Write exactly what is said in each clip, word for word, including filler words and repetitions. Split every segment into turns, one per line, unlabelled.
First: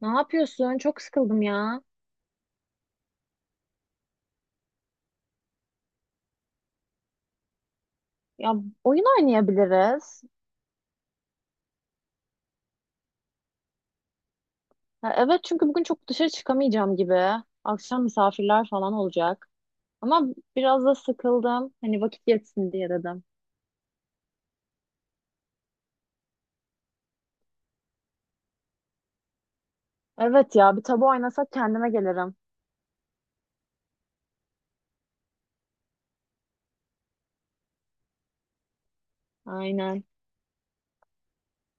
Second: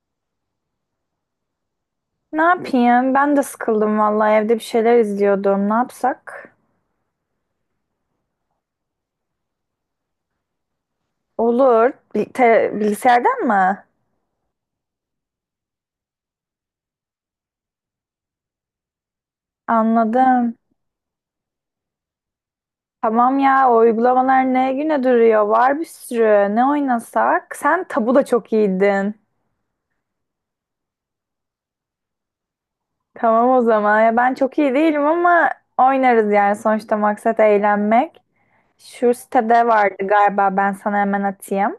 Ne yapıyorsun? Çok sıkıldım ya.
Ne yapayım? Ben de sıkıldım vallahi evde bir şeyler izliyordum. Ne yapsak?
Ya oyun oynayabiliriz.
Olur. Bil- te- bilgisayardan mı?
Ha, evet çünkü bugün çok dışarı çıkamayacağım gibi. Akşam misafirler falan olacak. Ama
Anladım.
biraz da sıkıldım. Hani vakit geçsin diye dedim.
Tamam ya, o uygulamalar ne güne duruyor? Var bir sürü. Ne oynasak? Sen tabu da çok iyiydin.
Evet ya bir tabu oynasak kendime gelirim.
Tamam o zaman. Ya ben çok iyi değilim ama oynarız, yani sonuçta maksat eğlenmek. Şu sitede vardı
Aynen.
galiba, ben sana hemen atayım.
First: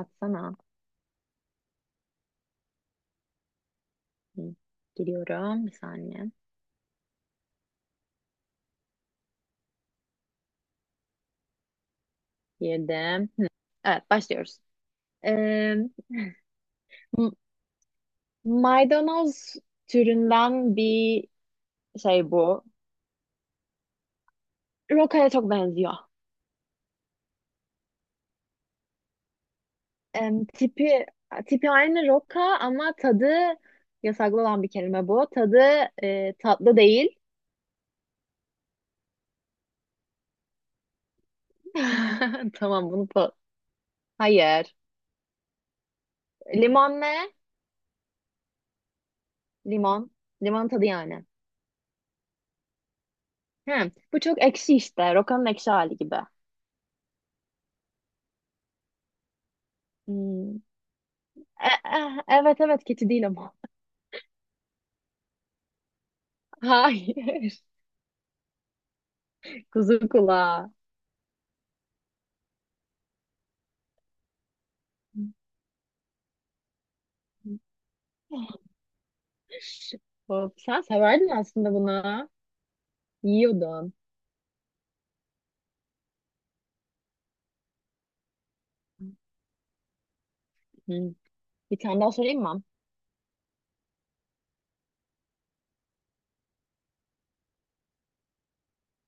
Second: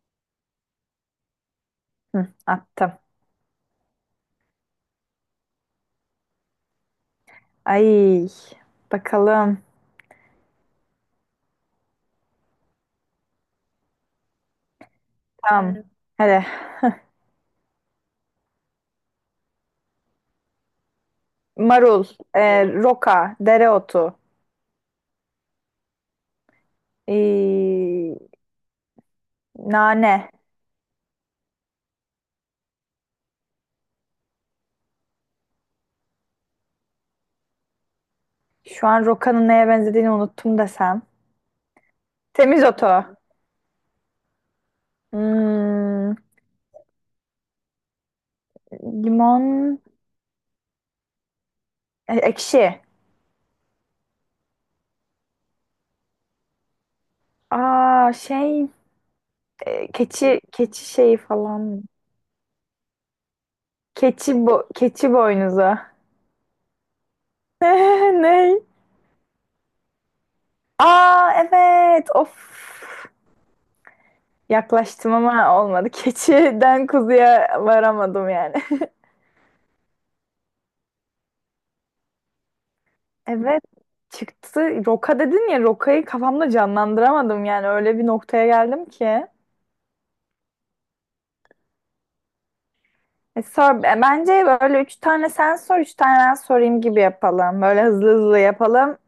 Atsana.
Hı, attım.
Hı, Giriyorum. Bir saniye.
Ay, bakalım.
Girdim. Evet başlıyoruz. Ee,
Tamam. Hadi.
m- Maydanoz türünden bir
Marul,
şey bu.
e, roka, dereotu,
Roka'ya çok benziyor.
ee, nane.
Em, tipi tipi aynı roka ama tadı yasaklı olan bir kelime bu. Tadı e, tatlı değil.
Şu an rokanın neye benzediğini unuttum desem.
Tamam
Temizotu.
bunu pa- Hayır.
Hmm,
Limon ne?
limon,
Limon. Limon tadı yani.
e, ekşi.
Hı, bu çok ekşi işte. Rokanın ekşi hali gibi.
Aa şey, e, keçi
Hmm.
keçi şeyi
E,
falan.
e, evet evet, keçi değil ama.
Keçi bo keçi boynuzu.
Hayır.
Ne?
Kuzu kulağı.
Aa evet. Of. Yaklaştım ama olmadı. Keçiden kuzuya varamadım yani.
Hop, sen severdin aslında bunu.
Evet,
Yiyordun.
çıktı. Roka dedin ya, Roka'yı kafamda canlandıramadım, yani öyle bir noktaya geldim ki.
Hı. Bir tane daha sorayım mı?
E, sor, e, bence böyle üç tane sen sor, üç tane ben sorayım gibi yapalım. Böyle hızlı hızlı yapalım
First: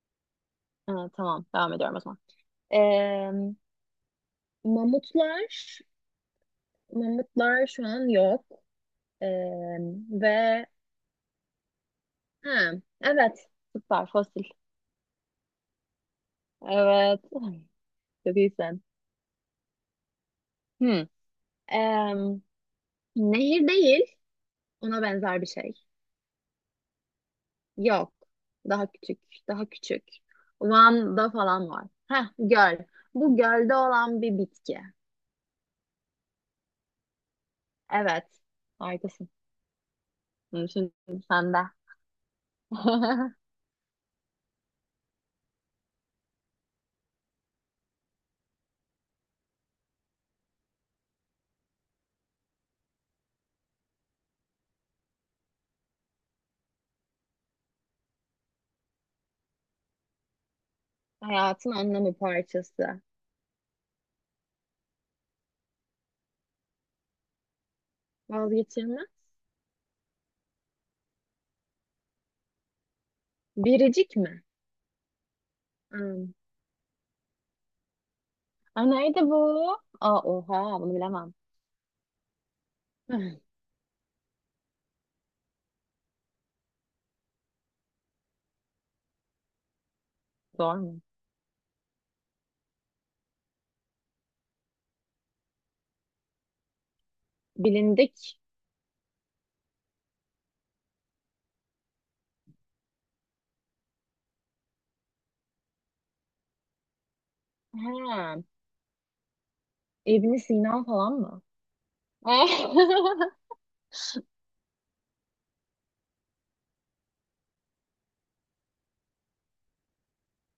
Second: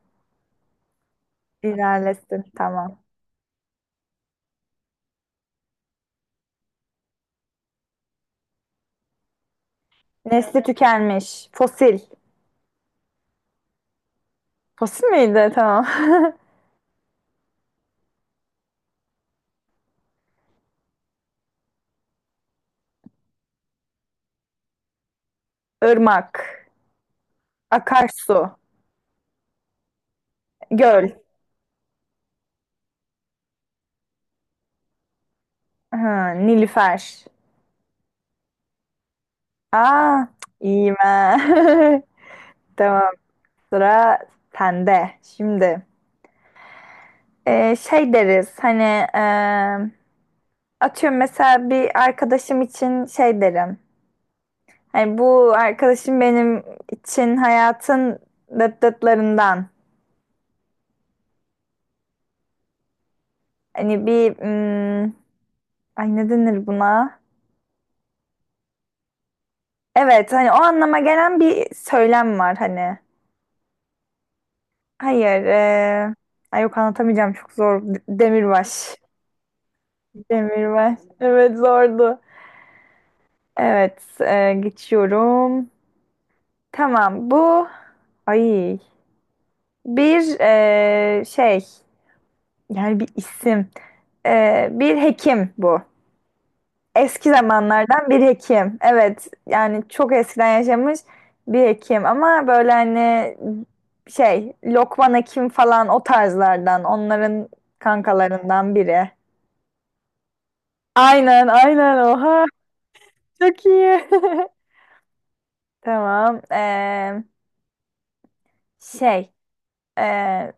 Ha, tamam devam ediyorum o zaman.
ilerlesin, tamam.
Ee, mamutlar, mamutlar şu an yok. Ee,
Nesli
Ve
tükenmiş. Fosil.
ha, evet, süper fosil.
Fosil miydi? Tamam.
Evet, çok iyisin. Hmm. Ee, Nehir değil, ona benzer bir şey.
Irmak.
Yok,
Akarsu.
daha küçük, daha küçük.
Göl.
Van'da falan var. Heh, göl. Bu gölde olan bir bitki.
Ha, Nilüfer.
Evet, harikasın.
Aa,
Bunu şimdi
iyiyim ha.
sende.
Tamam, sıra sende. Şimdi. E, şey deriz hani, e, atıyorum, mesela bir arkadaşım için şey derim. Hani bu arkadaşım benim için hayatın dıt dıtlarından.
Hayatın anlamı parçası.
Hani bir hmm, ay, ne denir buna?
Vazgeçilmez.
Evet, hani o anlama gelen bir söylem var hani.
Biricik mi?
Hayır e,
Hmm.
ay yok, anlatamayacağım, çok zor. D-
Aa,
Demirbaş.
neydi bu? Aa, oha bunu
Demirbaş.
bilemem.
Evet, zordu. Evet e, geçiyorum. Tamam bu. Ay. Bir
Zor mu?
e, şey, yani bir isim. E, bir hekim bu, eski zamanlardan bir
Bilindik.
hekim, evet, yani çok eskiden yaşamış bir hekim ama böyle hani şey, Lokman Hekim falan, o tarzlardan, onların
Ha,
kankalarından biri.
ibn Sina falan mı?
Aynen aynen, oha çok iyi. Tamam. E, şey, e,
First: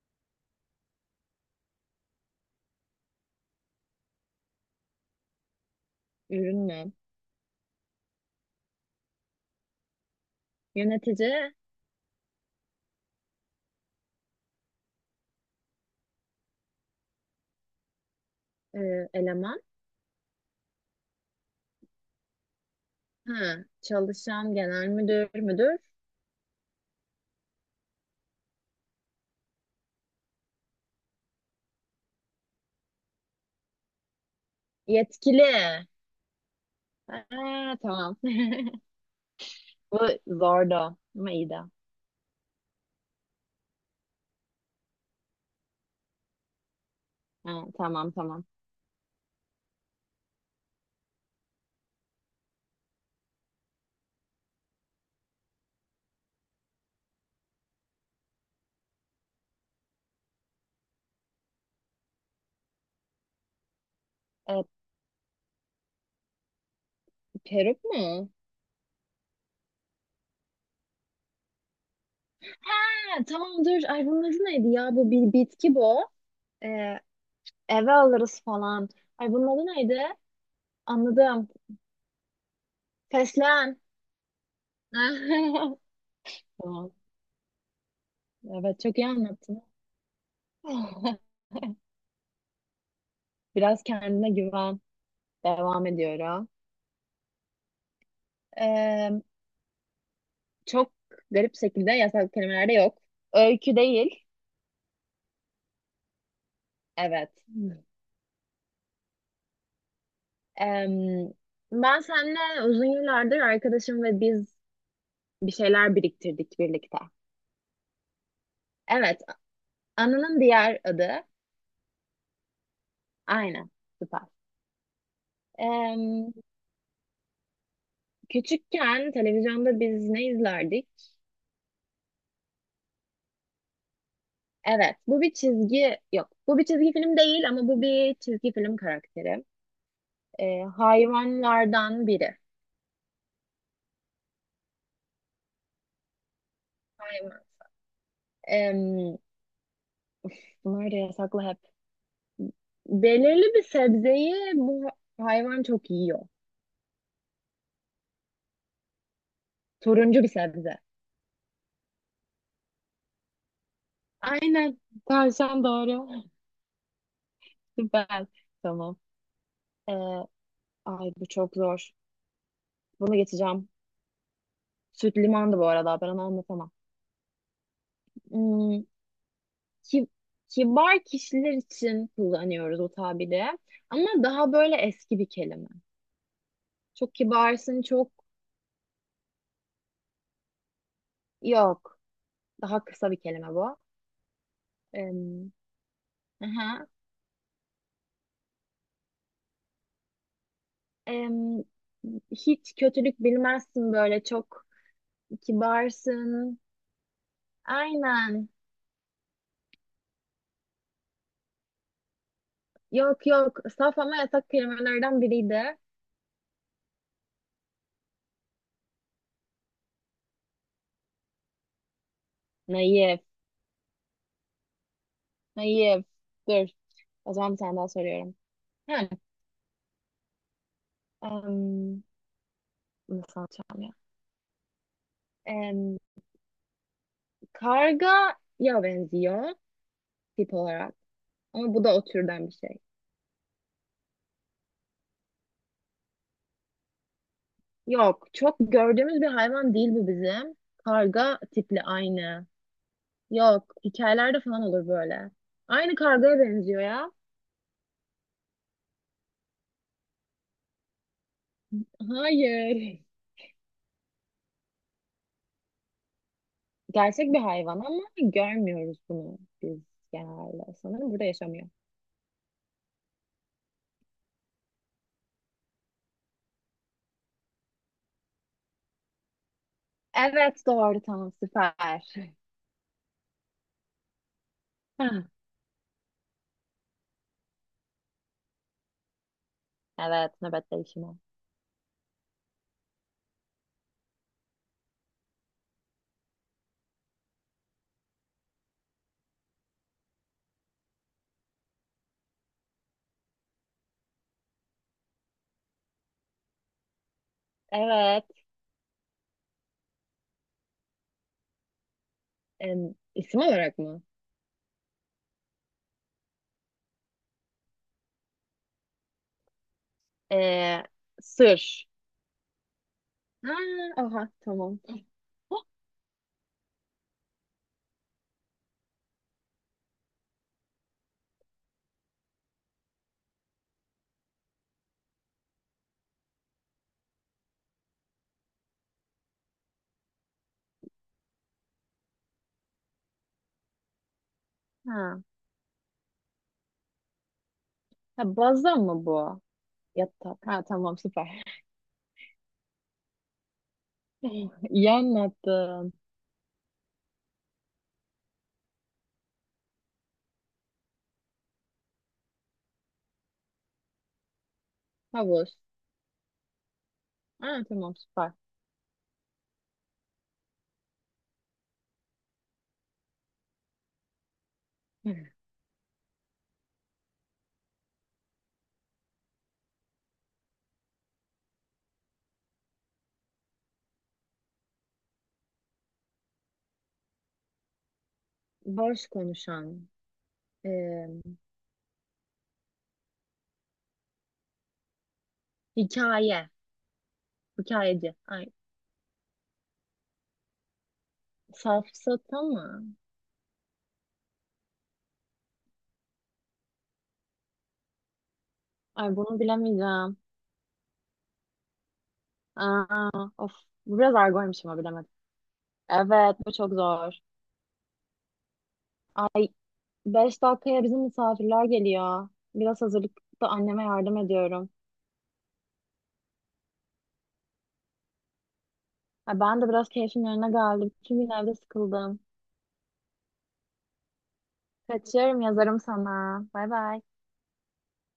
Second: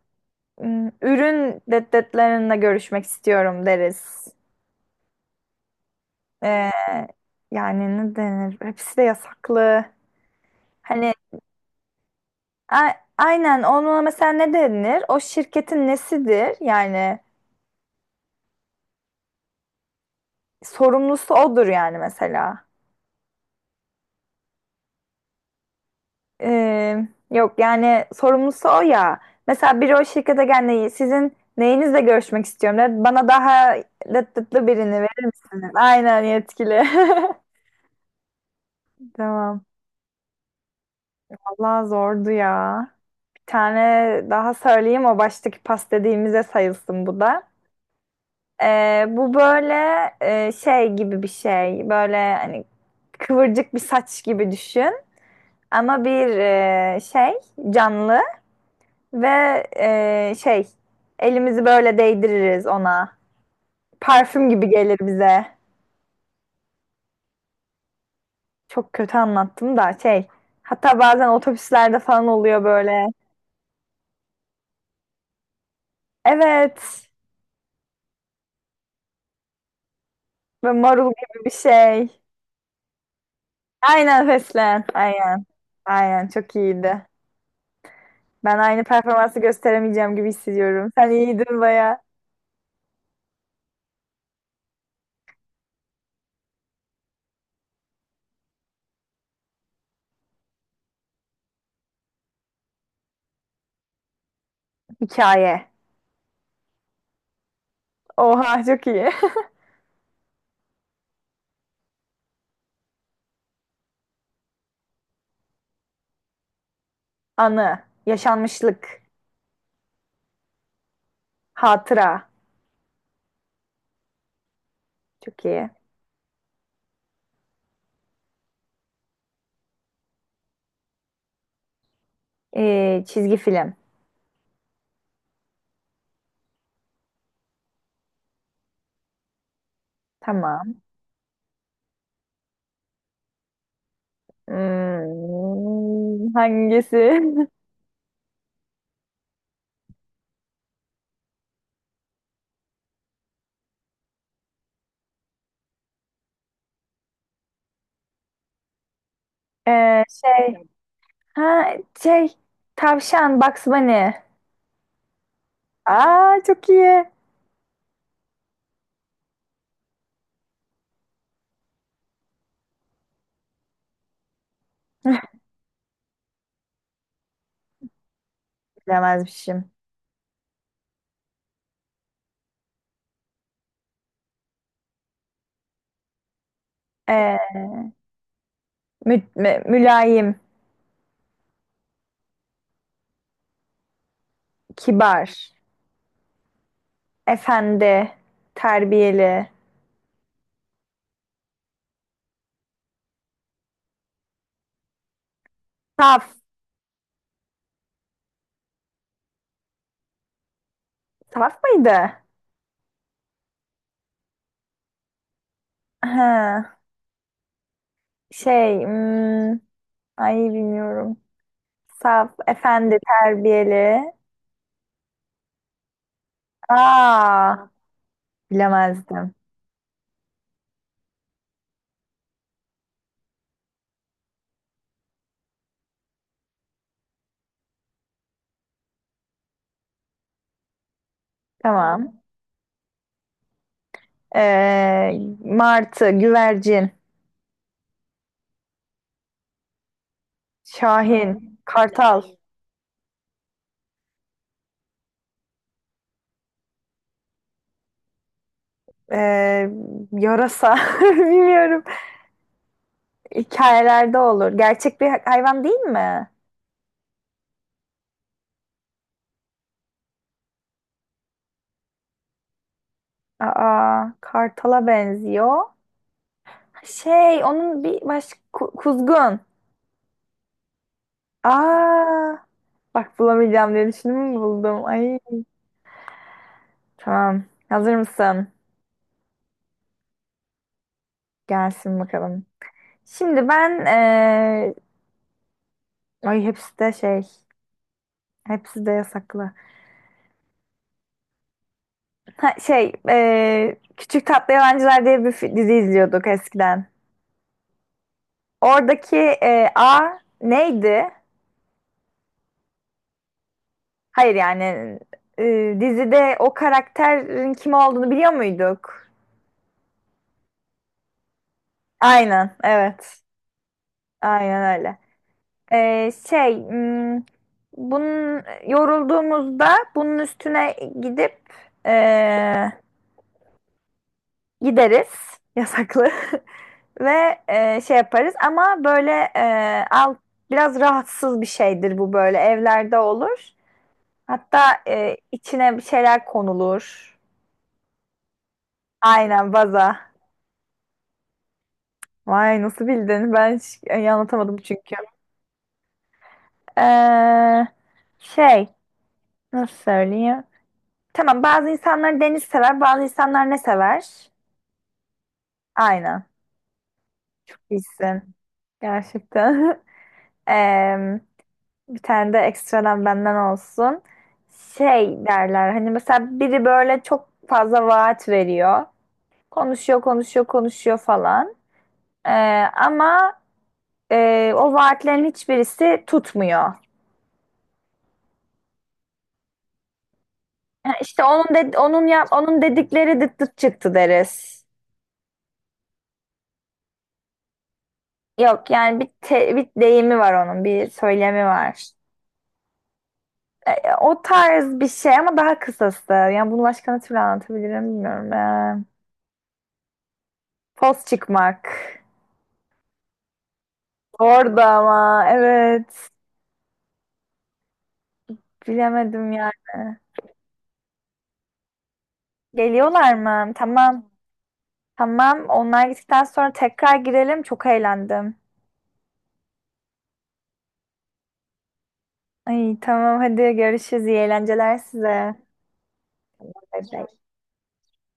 ürün deddetlerinde görüşmek istiyorum deriz.
Ürün
Ee,
mü?
yani ne denir? Hepsi de yasaklı. Hani
Yönetici
a- aynen, ona mesela ne denir? O şirketin nesidir yani?
e, eleman.
Sorumlusu odur yani mesela.
Ha, çalışan genel müdür müdür.
Ee, yok yani, sorumlusu o ya. Mesela biri o şirkete gelmeyi, sizin neyinizle görüşmek istiyorum der. Bana daha lıt lıtlı birini verir
Yetkili.
misiniz? Aynen, yetkili.
Ha, tamam.
Tamam.
Bu zordu ama iyiydi.
Allah zordu ya. Bir tane daha söyleyeyim, o baştaki pas dediğimize sayılsın bu da.
Ha, tamam tamam.
Ee, bu böyle e, şey gibi bir şey. Böyle hani kıvırcık bir saç gibi düşün. Ama bir e, şey canlı ve e, şey, elimizi böyle değdiririz ona. Parfüm
E,
gibi gelir bize.
Peruk mu?
Çok kötü anlattım da şey. Hatta bazen otobüslerde falan oluyor böyle.
Ha, tamam dur. Ay bunun adı neydi ya? Bu bir bitki bu. E,
Evet.
Eve alırız falan. Ay bunun adı neydi?
Böyle marul gibi
Anladım.
bir şey.
Fesleğen.
Aynen, fesleğen. Aynen. Aynen, çok
Tamam.
iyiydi. Ben
Evet
aynı
çok iyi
performansı
anlattın.
gösteremeyeceğim gibi hissediyorum. Sen iyiydin baya.
Biraz kendine güven. Devam ediyorum. Ee, Çok garip şekilde yasal kelimelerde yok. Öykü değil.
Hikaye.
Evet.
Oha, çok iyi.
Ee, Ben seninle uzun yıllardır arkadaşım ve biz bir şeyler biriktirdik birlikte.
Anı. Yaşanmışlık.
Evet. Anının diğer adı.
Hatıra.
Aynen. Süper.
Çok iyi.
Ee, Küçükken televizyonda biz ne izlerdik?
Ee, çizgi film.
Evet, bu bir çizgi yok. Bu bir çizgi film değil ama bu bir çizgi film karakteri. Ee,
Tamam.
hayvanlardan biri.
Hmm, hangisi?
Hayvan. Em, Bunlar da yasaklı hep. Belirli bir sebzeyi bu hayvan çok yiyor.
Ee,
Turuncu bir
şey.
sebze.
Ha, şey. Tavşan. Bugs Bunny.
Aynen. Tavşan doğru.
Aa, çok iyi.
Süper. Tamam. Ee, Ay bu çok zor. Bunu geçeceğim. Süt limandı bu arada. Ben onu anlatamam. Hmm,
Bilemezmişim.
ki- Kibar kişiler için kullanıyoruz o tabiri. Ama daha böyle eski bir kelime. Çok
Ee,
kibarsın, çok
mü- mü- mülayim.
yok. Daha kısa bir kelime bu.
Kibar.
Em, aha.
Efendi. Terbiyeli.
Em, Hiç kötülük bilmezsin böyle çok
Saf.
kibarsın. Aynen.
Saf mıydı?
Yok yok. Saf ama yasak kelimelerden biriydi.
Ha, şey. Hmm, ay, bilmiyorum. Saf, efendi,
Naif.
terbiyeli.
Naif. Dur. O zaman bir
Aa,
tane daha soruyorum. Hem,
bilemezdim.
em, Nasıl anlatacağım ya? Kargaya benziyor tip olarak. Ama bu da o
Tamam.
türden bir şey.
Ee, martı, güvercin,
Yok, çok gördüğümüz bir hayvan değil bu bizim. Karga
şahin,
tipli
kartal,
aynı. Yok, hikayelerde falan olur böyle. Aynı kargaya benziyor ya.
ee, yarasa. Bilmiyorum.
Hayır.
Hikayelerde olur. Gerçek bir hayvan değil mi?
Gerçek bir hayvan ama görmüyoruz bunu biz genelde. Sanırım burada yaşamıyor.
Aa, kartala benziyor. Şey, onun bir başka ku- kuzgun.
Evet, doğru tamam süper.
Aa, bak, bulamayacağım diye düşündüm, buldum. Ay,
Hah,
tamam. Hazır mısın?
evet, nöbet değişimi.
Gelsin bakalım. Şimdi ben eee, ay, hepsi de şey, hepsi de yasaklı. Ha, şey, eee, Küçük Tatlı Yalancılar diye bir fi- dizi izliyorduk eskiden.
Evet,
Oradaki eee, A neydi?
em, isim olarak mı?
Hayır yani, eee, dizide o karakterin kim olduğunu biliyor muyduk?
Ee, Sır.
Aynen, evet.
Ha, aha
Aynen
tamam.
öyle. Eee, şey, hmm, bunun yorulduğumuzda bunun üstüne gidip gideriz yasaklı ve e, şey yaparız ama böyle e, al, biraz rahatsız bir şeydir bu, böyle evlerde olur. Hatta e,
Ha.
içine bir şeyler konulur.
Ha baza mı bu?
Aynen, vaza.
Yatak. Ha tamam süper.
Vay, nasıl bildin? Ben hiç e, anlatamadım
İyi
çünkü.
anlattın.
Ee, şey, nasıl söyleyeyim? Tamam, bazı insanlar deniz sever, bazı insanlar ne sever?
Havuz.
Aynen. Çok
Ha tamam süper.
iyisin. Gerçekten. Em, bir tane de ekstradan benden olsun. Şey derler hani, mesela biri böyle çok fazla vaat veriyor. Konuşuyor, konuşuyor, konuşuyor falan. Ee, ama e, o vaatlerin hiçbirisi tutmuyor.
Boş konuşan.
Yani
Eee
İşte onun de, onun yap onun dedikleri dıt dıt çıktı deriz.
Hikaye. Hikayeci. Ay
Yok yani, bir, te- bir deyimi var onun, bir söylemi var.
safsata mı?
Ee, o tarz bir şey ama daha kısası. Yani bunu başka ne türlü anlatabilirim bilmiyorum. Ee,
Ay bunu bilemeyeceğim.
poz çıkmak.
Aa, of. Biraz
Orada
argoymuş ama bilemedim.
ama evet.
Evet bu çok zor.
Bilemedim
Ay
yani.
beş dakikaya bizim misafirler geliyor. Biraz
Geliyorlar
hazırlıkta
mı?
anneme
Tamam.
yardım ediyorum.
Tamam. Onlar gittikten sonra tekrar girelim. Çok eğlendim.
Ay, ben de biraz keyfim yerine geldi. Bütün gün evde sıkıldım.
Ay tamam, hadi görüşürüz. İyi eğlenceler size.
Kaçıyorum yazarım sana. Bay
Bay
bay.
bay.